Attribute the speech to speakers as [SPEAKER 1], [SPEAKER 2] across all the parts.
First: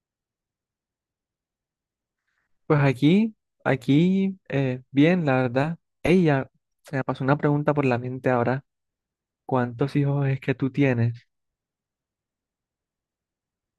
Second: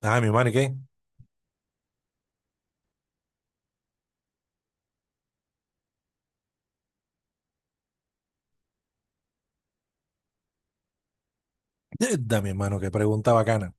[SPEAKER 1] Ah, mi hermano, ¿y qué?
[SPEAKER 2] Pues aquí, bien, la verdad. Ella, se me pasó una pregunta por la mente ahora. ¿Cuántos hijos es que tú tienes?
[SPEAKER 1] Da, mi hermano, qué pregunta bacana.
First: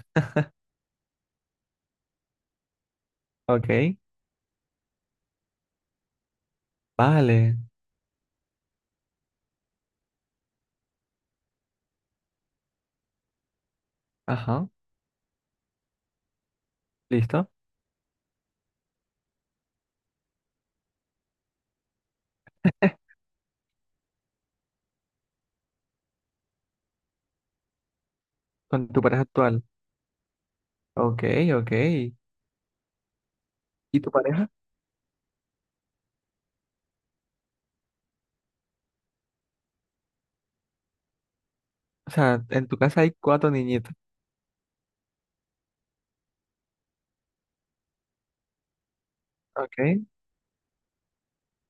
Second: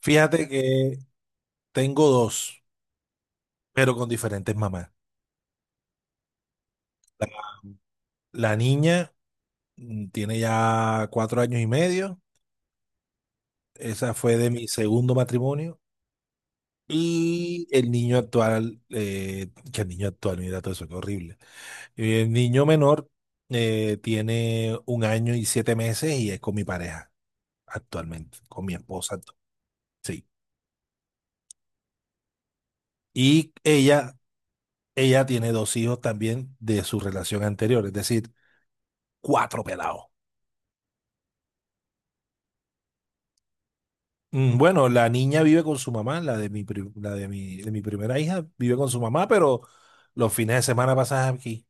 [SPEAKER 1] Fíjate que tengo dos, pero
[SPEAKER 2] Ok,
[SPEAKER 1] con diferentes mamás. La,
[SPEAKER 2] vale,
[SPEAKER 1] la niña tiene ya 4 años y medio. Esa fue de mi
[SPEAKER 2] ajá,
[SPEAKER 1] segundo matrimonio.
[SPEAKER 2] listo.
[SPEAKER 1] Y el niño actual, que el niño actual, mira todo eso, qué horrible. Y el niño menor tiene 1 año y 7 meses y es con mi pareja actualmente, con mi
[SPEAKER 2] Con tu
[SPEAKER 1] esposa.
[SPEAKER 2] pareja actual.
[SPEAKER 1] Sí.
[SPEAKER 2] Ok, ok.
[SPEAKER 1] Y
[SPEAKER 2] ¿Y tu
[SPEAKER 1] ella
[SPEAKER 2] pareja?
[SPEAKER 1] Ella tiene dos hijos también de su relación anterior, es decir, cuatro pelados.
[SPEAKER 2] O sea, en tu casa hay cuatro niñitos.
[SPEAKER 1] Bueno, la niña vive con su mamá, la de mi, pri- la de mi primera hija vive con su mamá, pero
[SPEAKER 2] Ok,
[SPEAKER 1] los fines de semana pasas aquí.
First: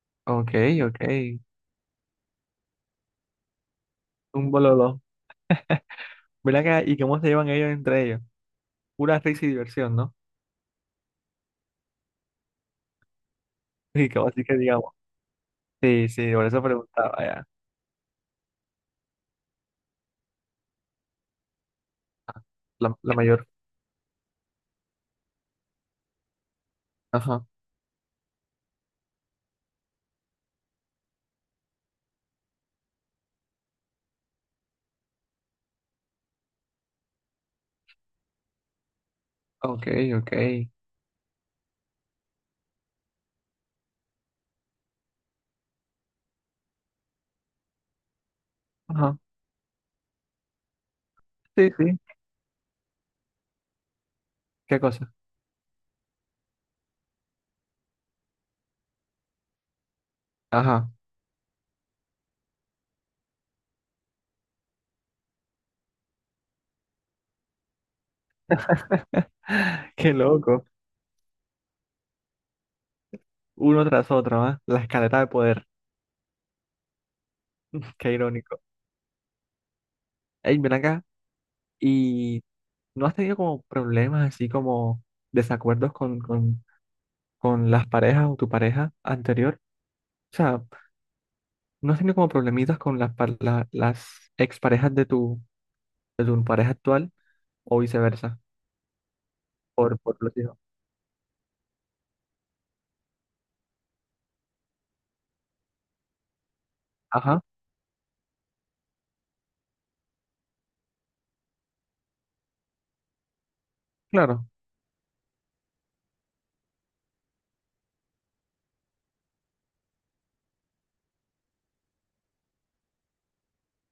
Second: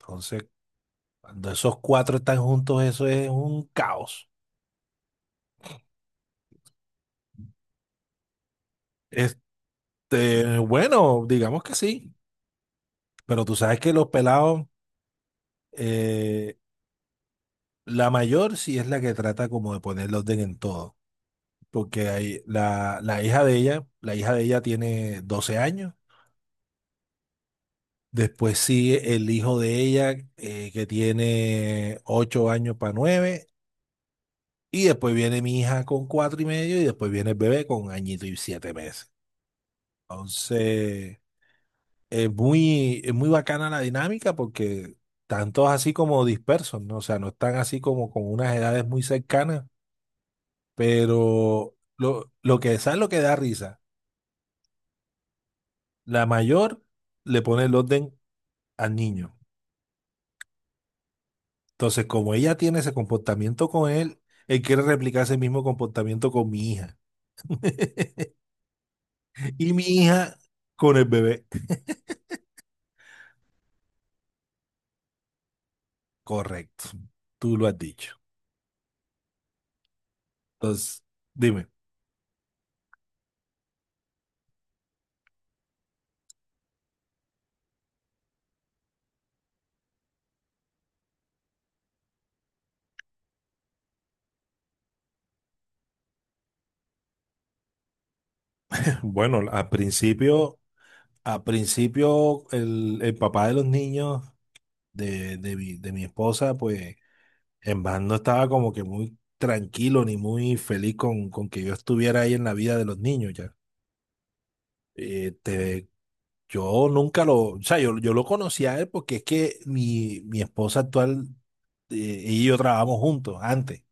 [SPEAKER 1] Entonces,
[SPEAKER 2] ok, ok.
[SPEAKER 1] cuando esos cuatro están juntos, eso es un caos.
[SPEAKER 2] Un bololo. Ven acá, ¿y cómo se llevan ellos entre ellos? Pura
[SPEAKER 1] Este,
[SPEAKER 2] risa y diversión, ¿no?
[SPEAKER 1] bueno, digamos que sí, pero tú sabes que los
[SPEAKER 2] Y como así que
[SPEAKER 1] pelados,
[SPEAKER 2] digamos. Sí, sí, por
[SPEAKER 1] eh,
[SPEAKER 2] eso preguntaba ya.
[SPEAKER 1] la mayor sí es la que trata como de poner el orden en todo, porque hay,
[SPEAKER 2] La,
[SPEAKER 1] la,
[SPEAKER 2] la
[SPEAKER 1] la hija
[SPEAKER 2] mayor.
[SPEAKER 1] de ella, la hija de ella tiene 12 años.
[SPEAKER 2] Ajá,
[SPEAKER 1] Después sigue el hijo de ella, que tiene 8 años para nueve. Y después viene mi hija con cuatro y medio. Y después viene el bebé con añito y 7 meses.
[SPEAKER 2] ok, ok.
[SPEAKER 1] Entonces, es muy bacana la dinámica porque están todos así como dispersos, ¿no? O sea, no están así como con unas edades muy
[SPEAKER 2] Ajá.
[SPEAKER 1] cercanas.
[SPEAKER 2] Sí,
[SPEAKER 1] Pero
[SPEAKER 2] sí.
[SPEAKER 1] lo que es lo que da risa.
[SPEAKER 2] ¿Qué cosa?
[SPEAKER 1] La mayor le pone el orden al niño.
[SPEAKER 2] Ajá.
[SPEAKER 1] Entonces, como ella tiene ese comportamiento con él, él quiere replicar ese mismo comportamiento con mi hija. Y mi
[SPEAKER 2] Qué
[SPEAKER 1] hija
[SPEAKER 2] loco.
[SPEAKER 1] con el bebé.
[SPEAKER 2] Uno tras otro, ¿ah? La escalera de poder.
[SPEAKER 1] Correcto. Tú lo has
[SPEAKER 2] Qué
[SPEAKER 1] dicho.
[SPEAKER 2] irónico. Ey, ven
[SPEAKER 1] Entonces,
[SPEAKER 2] acá.
[SPEAKER 1] dime.
[SPEAKER 2] ¿Y no has tenido como problemas así como desacuerdos con las parejas o tu pareja anterior? O sea, ¿no has tenido como problemitas con las, las exparejas de tu pareja actual o viceversa?
[SPEAKER 1] Bueno, al
[SPEAKER 2] Por los hijos.
[SPEAKER 1] principio, al principio el papá de los niños de mi esposa, pues
[SPEAKER 2] Ajá,
[SPEAKER 1] en verdad no estaba como que muy tranquilo ni muy feliz con que yo estuviera ahí en la vida de los niños ya.
[SPEAKER 2] claro.
[SPEAKER 1] Este, yo nunca lo, o sea, yo lo conocí a él porque es que mi esposa actual, eh, ella y yo trabajamos juntos antes.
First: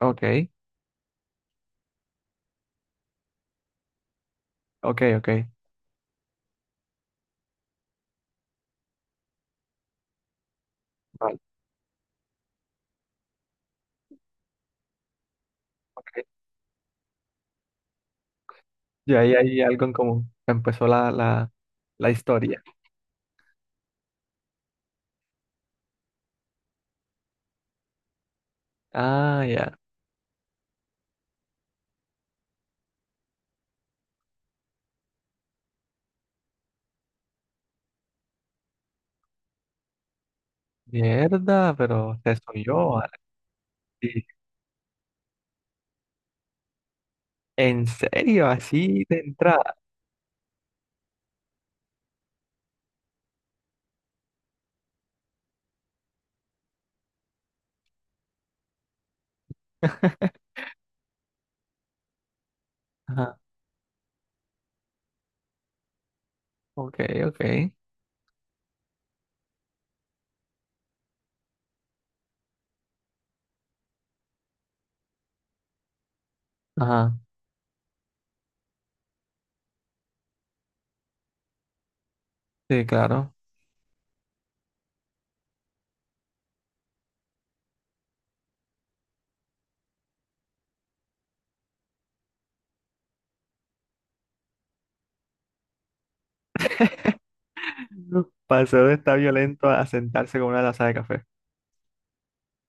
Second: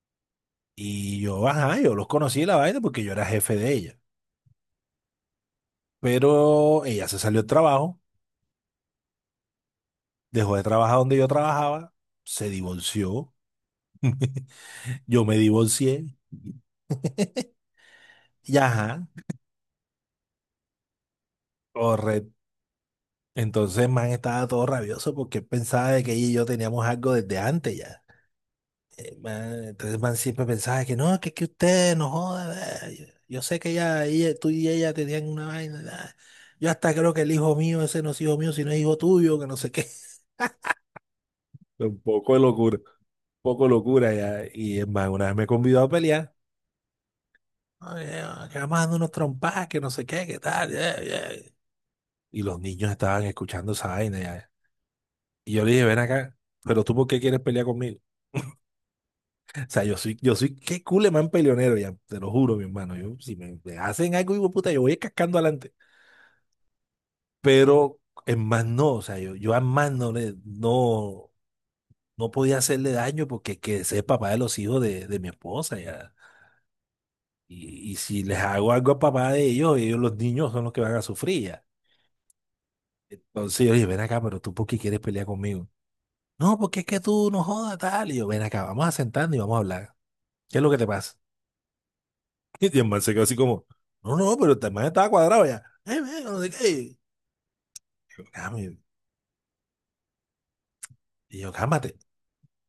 [SPEAKER 2] Ok,
[SPEAKER 1] Y yo, ajá, yo los conocí la vaina porque yo era jefe de ella.
[SPEAKER 2] ok, ok.
[SPEAKER 1] Pero ella se salió del trabajo, dejó de trabajar donde yo
[SPEAKER 2] Vale.
[SPEAKER 1] trabajaba, se divorció, yo me divorcié,
[SPEAKER 2] Ok.
[SPEAKER 1] y ajá,
[SPEAKER 2] Y ahí hay algo en común. Empezó la
[SPEAKER 1] correcto.
[SPEAKER 2] historia.
[SPEAKER 1] Entonces, man, estaba todo rabioso porque él pensaba de que ella y yo teníamos algo desde antes ya.
[SPEAKER 2] Ah, ya.
[SPEAKER 1] Entonces el man siempre pensaba que no, que usted no joda. Yo sé que ella, tú y ella tenían una vaina. Nah. Yo hasta creo que el hijo mío, ese no es hijo mío, sino es hijo tuyo, que no sé qué.
[SPEAKER 2] Mierda,
[SPEAKER 1] Un
[SPEAKER 2] pero
[SPEAKER 1] poco
[SPEAKER 2] se
[SPEAKER 1] de
[SPEAKER 2] soy
[SPEAKER 1] locura,
[SPEAKER 2] yo.
[SPEAKER 1] un poco de locura
[SPEAKER 2] Así.
[SPEAKER 1] ya. Y es más, una vez me convidó a pelear.
[SPEAKER 2] ¿En
[SPEAKER 1] Ay,
[SPEAKER 2] serio?
[SPEAKER 1] que vamos dando
[SPEAKER 2] Así
[SPEAKER 1] unos
[SPEAKER 2] de
[SPEAKER 1] trompadas,
[SPEAKER 2] entrada.
[SPEAKER 1] que no sé qué, que tal. Y los niños estaban escuchando esa vaina ya. Y yo le dije, ven acá, pero tú ¿por qué quieres pelear conmigo? O sea, yo soy, qué culemán peleonero, ya, te lo juro, mi hermano. Yo, si
[SPEAKER 2] Ajá.
[SPEAKER 1] me hacen algo, hijo de puta, yo voy cascando adelante.
[SPEAKER 2] Ok, ok.
[SPEAKER 1] Pero en más no, o sea, yo a más no le, no, no podía hacerle daño porque que ese es papá de los hijos de mi esposa, ya.
[SPEAKER 2] Ajá.
[SPEAKER 1] Y si les hago algo a papá de ellos, ellos, los niños son los que van a sufrir, ya.
[SPEAKER 2] Sí, claro.
[SPEAKER 1] Entonces oye ven acá, pero tú, ¿por qué quieres pelear conmigo? No, porque es que tú no jodas, tal. Y yo, ven acá, vamos a sentarnos y vamos a hablar. ¿Qué es lo que te pasa? Y el man se quedó así como, no, no, pero el man estaba cuadrado ya. Man, no sé qué. Yo, "Cami".
[SPEAKER 2] Pasó de estar violento a sentarse con una taza de café.
[SPEAKER 1] Y yo, cálmate,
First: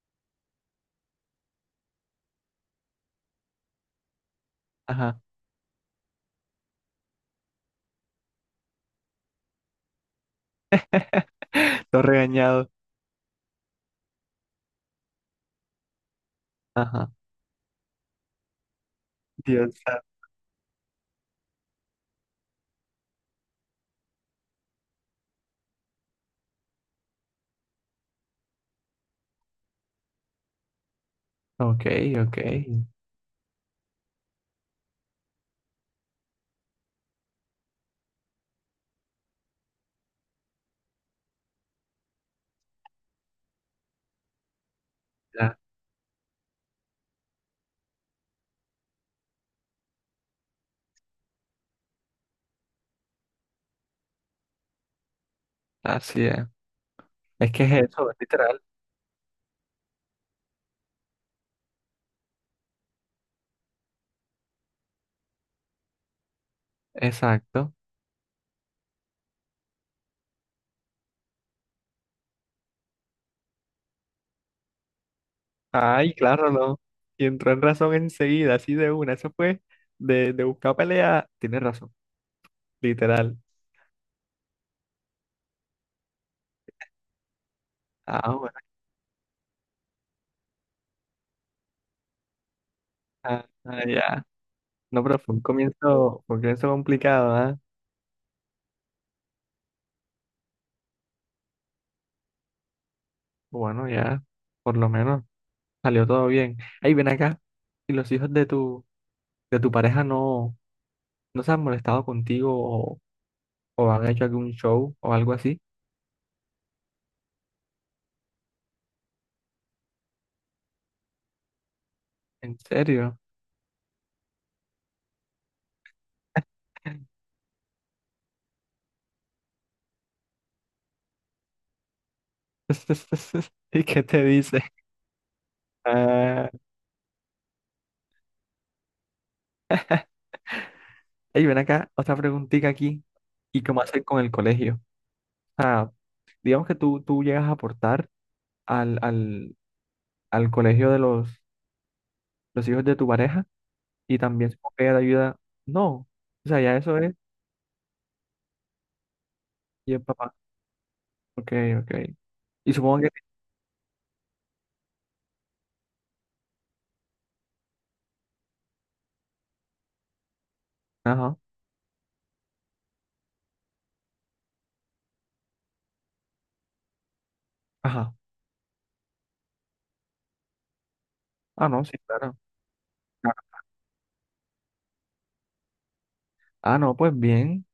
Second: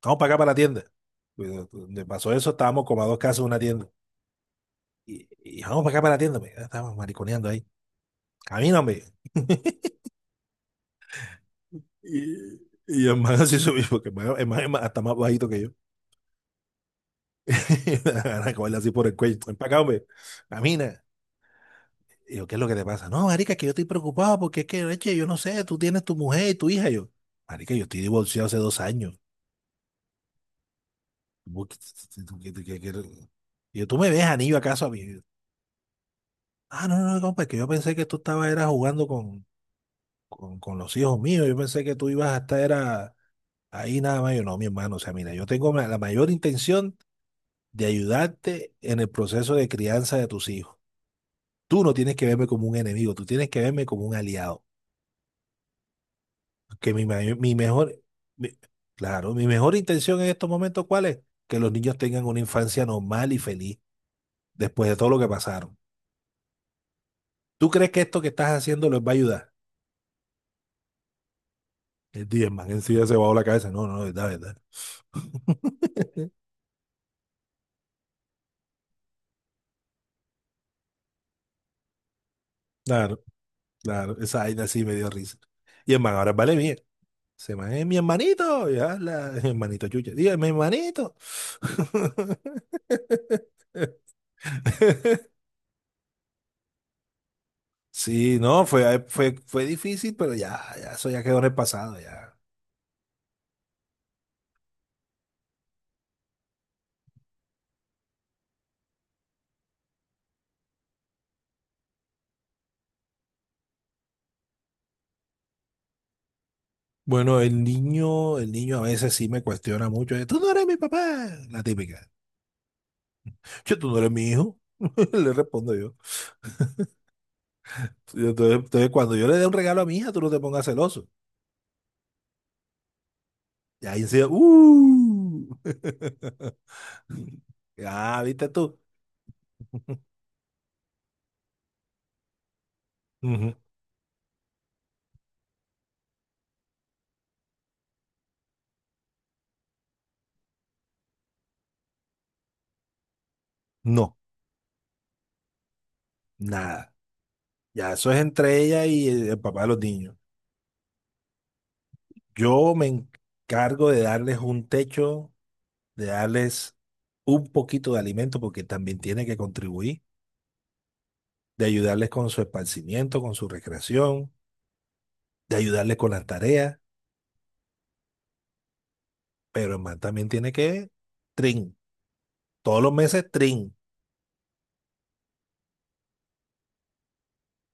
[SPEAKER 1] vamos para acá para la tienda. Pues, donde pasó eso, estábamos como a dos casas de una tienda.
[SPEAKER 2] Ajá.
[SPEAKER 1] Y vamos para acá para la tienda, me. Estábamos mariconeando ahí. Camíname.
[SPEAKER 2] Todo
[SPEAKER 1] Y,
[SPEAKER 2] regañado.
[SPEAKER 1] y el man así subió, porque el man es hasta más bajito que yo.
[SPEAKER 2] Ajá.
[SPEAKER 1] Ana, cogerle así por el cuello. Ven para
[SPEAKER 2] Dios
[SPEAKER 1] acá, hombre.
[SPEAKER 2] santo.
[SPEAKER 1] Camina. Y yo, ¿qué es lo que te pasa? No, marica, que yo estoy preocupado porque es que, leche, yo no sé, tú tienes tu mujer y tu hija. Y yo, marica, yo estoy divorciado hace 2 años. Vos
[SPEAKER 2] Ok, ok.
[SPEAKER 1] que- Yo, ¿tú me ves anillo acaso a mí? Ah, no, no, no, compa, es que yo pensé que tú estabas era jugando con los hijos míos. Yo pensé que tú ibas a estar era ahí nada más. Yo, no, mi hermano, o sea, mira, yo
[SPEAKER 2] Ya,
[SPEAKER 1] tengo la mayor intención de ayudarte en el proceso de crianza de tus hijos. Tú no tienes que verme como un enemigo, tú tienes que verme como un aliado.
[SPEAKER 2] así es.
[SPEAKER 1] Que mi, mayor-
[SPEAKER 2] Es
[SPEAKER 1] mi
[SPEAKER 2] que es
[SPEAKER 1] mejor,
[SPEAKER 2] eso, es
[SPEAKER 1] mi-
[SPEAKER 2] literal.
[SPEAKER 1] claro, mi mejor intención en estos momentos, ¿cuál es? Que los niños tengan una infancia normal y feliz después de todo lo que pasaron. ¿Tú
[SPEAKER 2] Exacto.
[SPEAKER 1] crees que esto que estás haciendo les va a ayudar? El Diezman en sí ya se bajó la cabeza. No, no, verdad, verdad.
[SPEAKER 2] Ay, claro, no. Y entró en razón enseguida, así de una. Eso fue de buscar pelea. Tienes razón.
[SPEAKER 1] Claro,
[SPEAKER 2] Literal.
[SPEAKER 1] claro, esa vaina sí me dio risa. Y el man ahora vale bien. Se man es mi
[SPEAKER 2] Ah,
[SPEAKER 1] hermanito, ya, la, hermanito chucha. Diga, mi hermanito.
[SPEAKER 2] Ya. No, pero fue un comienzo complicado, ¿ah?
[SPEAKER 1] Sí, no, fue, fue, fue difícil, pero ya, ya, eso ya quedó en el pasado, ya.
[SPEAKER 2] Bueno, ya, por lo menos salió todo bien. Ahí ven acá, ¿y los hijos de tu pareja no, no se han molestado contigo o han hecho algún show o algo así?
[SPEAKER 1] Bueno, el niño a veces sí me cuestiona mucho. Tú no eres mi papá, la típica.
[SPEAKER 2] ¿En serio?
[SPEAKER 1] Yo, tú no eres mi hijo, le respondo. Y cuando yo le dé un regalo a mi hija, tú no te pongas celoso.
[SPEAKER 2] ¿Y
[SPEAKER 1] Y ahí
[SPEAKER 2] qué
[SPEAKER 1] sí,
[SPEAKER 2] te dice?
[SPEAKER 1] ¡uh!
[SPEAKER 2] Ah,
[SPEAKER 1] Ah, ¿viste tú?
[SPEAKER 2] ey, ven acá, otra preguntita aquí.
[SPEAKER 1] Ujú.
[SPEAKER 2] ¿Y cómo hacer con el colegio? Ah, digamos que tú llegas a aportar al, al, al colegio de los hijos de tu pareja.
[SPEAKER 1] No,
[SPEAKER 2] Y también supongo que ella te ayuda. No, o sea, ya
[SPEAKER 1] nada.
[SPEAKER 2] eso es,
[SPEAKER 1] Ya eso es entre ella y el papá de los
[SPEAKER 2] y el
[SPEAKER 1] niños.
[SPEAKER 2] papá. Ok, ok. Y
[SPEAKER 1] Yo me
[SPEAKER 2] supongo que,
[SPEAKER 1] encargo de darles un techo, de darles un poquito de alimento, porque también tiene que contribuir,
[SPEAKER 2] ajá,
[SPEAKER 1] de ayudarles con su esparcimiento, con su recreación, de ayudarles con las tareas,
[SPEAKER 2] ajá.
[SPEAKER 1] pero el man también tiene que,
[SPEAKER 2] Ah,
[SPEAKER 1] trin,
[SPEAKER 2] no, sí, claro.
[SPEAKER 1] todos los meses,
[SPEAKER 2] Claro.
[SPEAKER 1] trin.
[SPEAKER 2] Ah, no, pues bien.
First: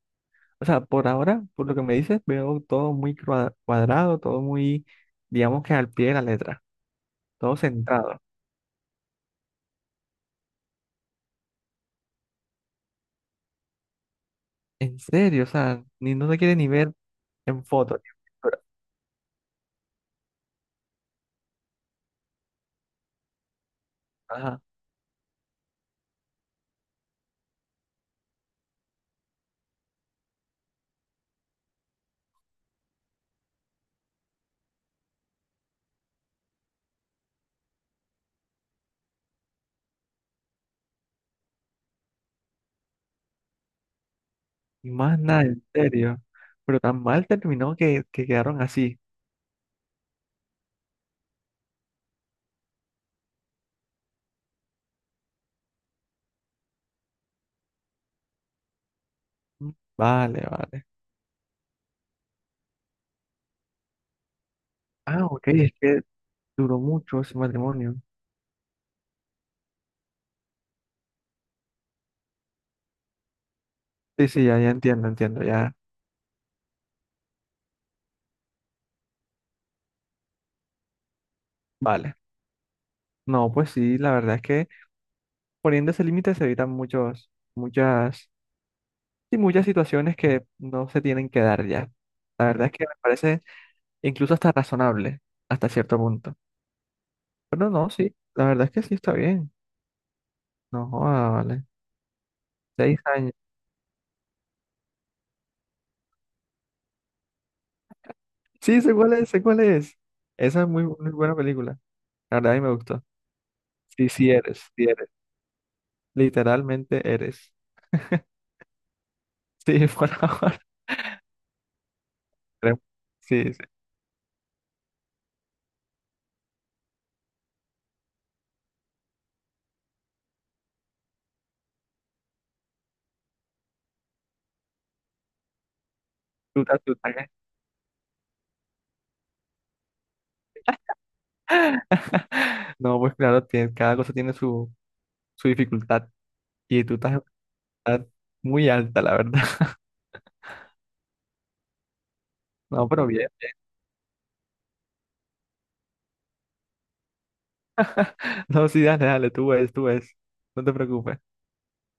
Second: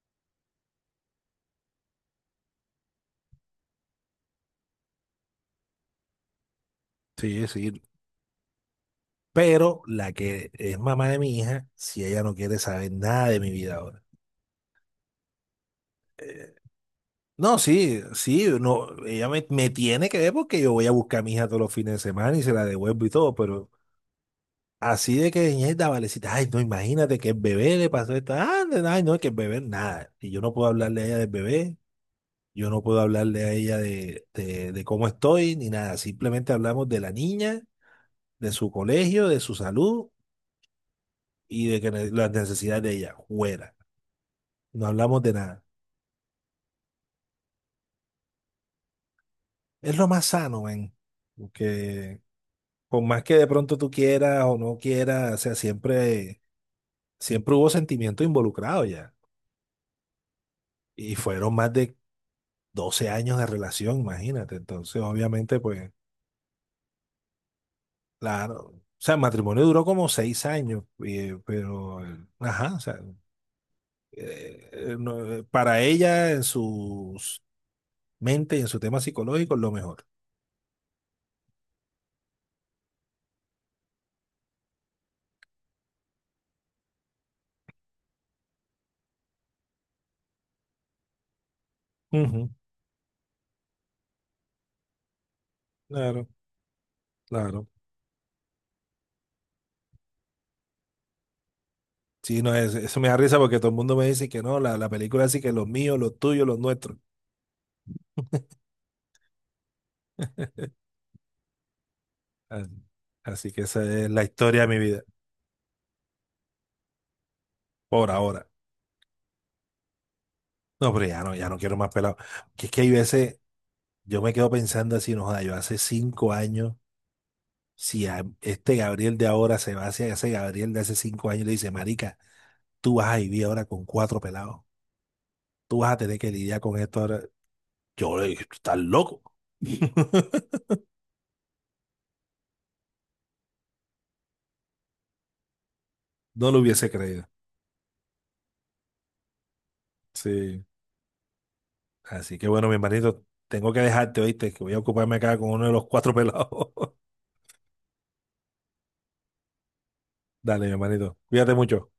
[SPEAKER 2] O sea, por ahora, por lo que me dices, veo todo muy cuadrado, todo muy, digamos que al pie de la letra,
[SPEAKER 1] Sí,
[SPEAKER 2] todo
[SPEAKER 1] sí.
[SPEAKER 2] centrado.
[SPEAKER 1] Pero la que es mamá de mi hija, si ella no quiere saber nada de mi vida ahora.
[SPEAKER 2] En serio, o sea, ni no te quiere ni ver
[SPEAKER 1] No,
[SPEAKER 2] en
[SPEAKER 1] sí,
[SPEAKER 2] fotos.
[SPEAKER 1] sí, no, ella me tiene que ver porque yo voy a buscar a mi hija todos los fines de semana y se la devuelvo y todo, pero
[SPEAKER 2] Ajá,
[SPEAKER 1] así de que ñeta, valecita, ay, no, imagínate que el bebé le pasó esto, ah, ay, no, que el bebé nada. Y yo no puedo hablarle a ella del bebé, yo no puedo hablarle a ella de cómo estoy, ni nada, simplemente hablamos de la niña, de su colegio, de su salud y de que las necesidades de ella, fuera, no
[SPEAKER 2] y más
[SPEAKER 1] hablamos de
[SPEAKER 2] nada, en
[SPEAKER 1] nada.
[SPEAKER 2] serio. Pero tan mal terminó que quedaron así.
[SPEAKER 1] Es lo más sano, ven. Porque por más que de pronto tú quieras o no quieras, o sea, siempre, siempre hubo sentimiento involucrado ya.
[SPEAKER 2] Mm, vale, vale.
[SPEAKER 1] Y fueron más de 12 años de relación, imagínate. Entonces,
[SPEAKER 2] Ah, ok,
[SPEAKER 1] obviamente,
[SPEAKER 2] es
[SPEAKER 1] pues,
[SPEAKER 2] que duró mucho ese matrimonio.
[SPEAKER 1] claro. O sea, el matrimonio duró como 6 años, pero, ajá, o sea,
[SPEAKER 2] Sí, sí, ya, ya entiendo,
[SPEAKER 1] no,
[SPEAKER 2] entiendo, ya.
[SPEAKER 1] para ella, en su mente y en su tema psicológico, es lo mejor.
[SPEAKER 2] Vale. No, pues sí, la verdad es que poniendo ese límite se evitan muchos, muchas, y muchas situaciones que no se tienen que dar ya. La
[SPEAKER 1] Ujú.
[SPEAKER 2] verdad es que me parece incluso hasta razonable, hasta cierto
[SPEAKER 1] Claro,
[SPEAKER 2] punto.
[SPEAKER 1] claro.
[SPEAKER 2] Pero no, sí, la verdad es que sí está bien. No, joda, vale.
[SPEAKER 1] Sí, no,
[SPEAKER 2] Seis
[SPEAKER 1] eso me da
[SPEAKER 2] años.
[SPEAKER 1] risa porque todo el mundo me dice que no, la película así que los míos, los tuyos, los nuestros.
[SPEAKER 2] Sí, sé cuál es, sé cuál es. Esa es muy, muy buena película. La verdad a mí
[SPEAKER 1] Ah,
[SPEAKER 2] me gustó.
[SPEAKER 1] así que esa es
[SPEAKER 2] Sí,
[SPEAKER 1] la
[SPEAKER 2] sí
[SPEAKER 1] historia
[SPEAKER 2] eres,
[SPEAKER 1] de mi
[SPEAKER 2] sí
[SPEAKER 1] vida,
[SPEAKER 2] eres. Literalmente eres.
[SPEAKER 1] por ahora.
[SPEAKER 2] Sí, por ahora.
[SPEAKER 1] No, pero ya no, ya no quiero más pelado. Que es que hay veces,
[SPEAKER 2] Sí, sí.
[SPEAKER 1] yo me quedo pensando así, no, joda, yo hace 5 años, si a este Gabriel de ahora se va hacia ese Gabriel de hace 5 años y le dice, marica, tú vas a vivir ahora con cuatro pelados, tú vas a tener que lidiar
[SPEAKER 2] Tú te
[SPEAKER 1] con esto
[SPEAKER 2] asustas,
[SPEAKER 1] ahora.
[SPEAKER 2] ¿eh?
[SPEAKER 1] Yo le dije, tú estás loco.
[SPEAKER 2] No, pues claro, tiene- cada cosa tiene su, su dificultad
[SPEAKER 1] No lo
[SPEAKER 2] y
[SPEAKER 1] hubiese
[SPEAKER 2] tú estás en
[SPEAKER 1] creído.
[SPEAKER 2] una edad muy alta, la verdad.
[SPEAKER 1] Sí. Así que bueno, mi
[SPEAKER 2] No, pero
[SPEAKER 1] hermanito,
[SPEAKER 2] bien.
[SPEAKER 1] tengo que dejarte, ¿oíste? Que voy a ocuparme acá con uno de los cuatro pelados.
[SPEAKER 2] No, sí, dale, dale, tú ves, tú ves. No
[SPEAKER 1] Dale, mi
[SPEAKER 2] te
[SPEAKER 1] hermanito.
[SPEAKER 2] preocupes.
[SPEAKER 1] Cuídate mucho.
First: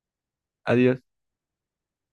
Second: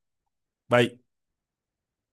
[SPEAKER 1] Bye.
[SPEAKER 2] Adiós.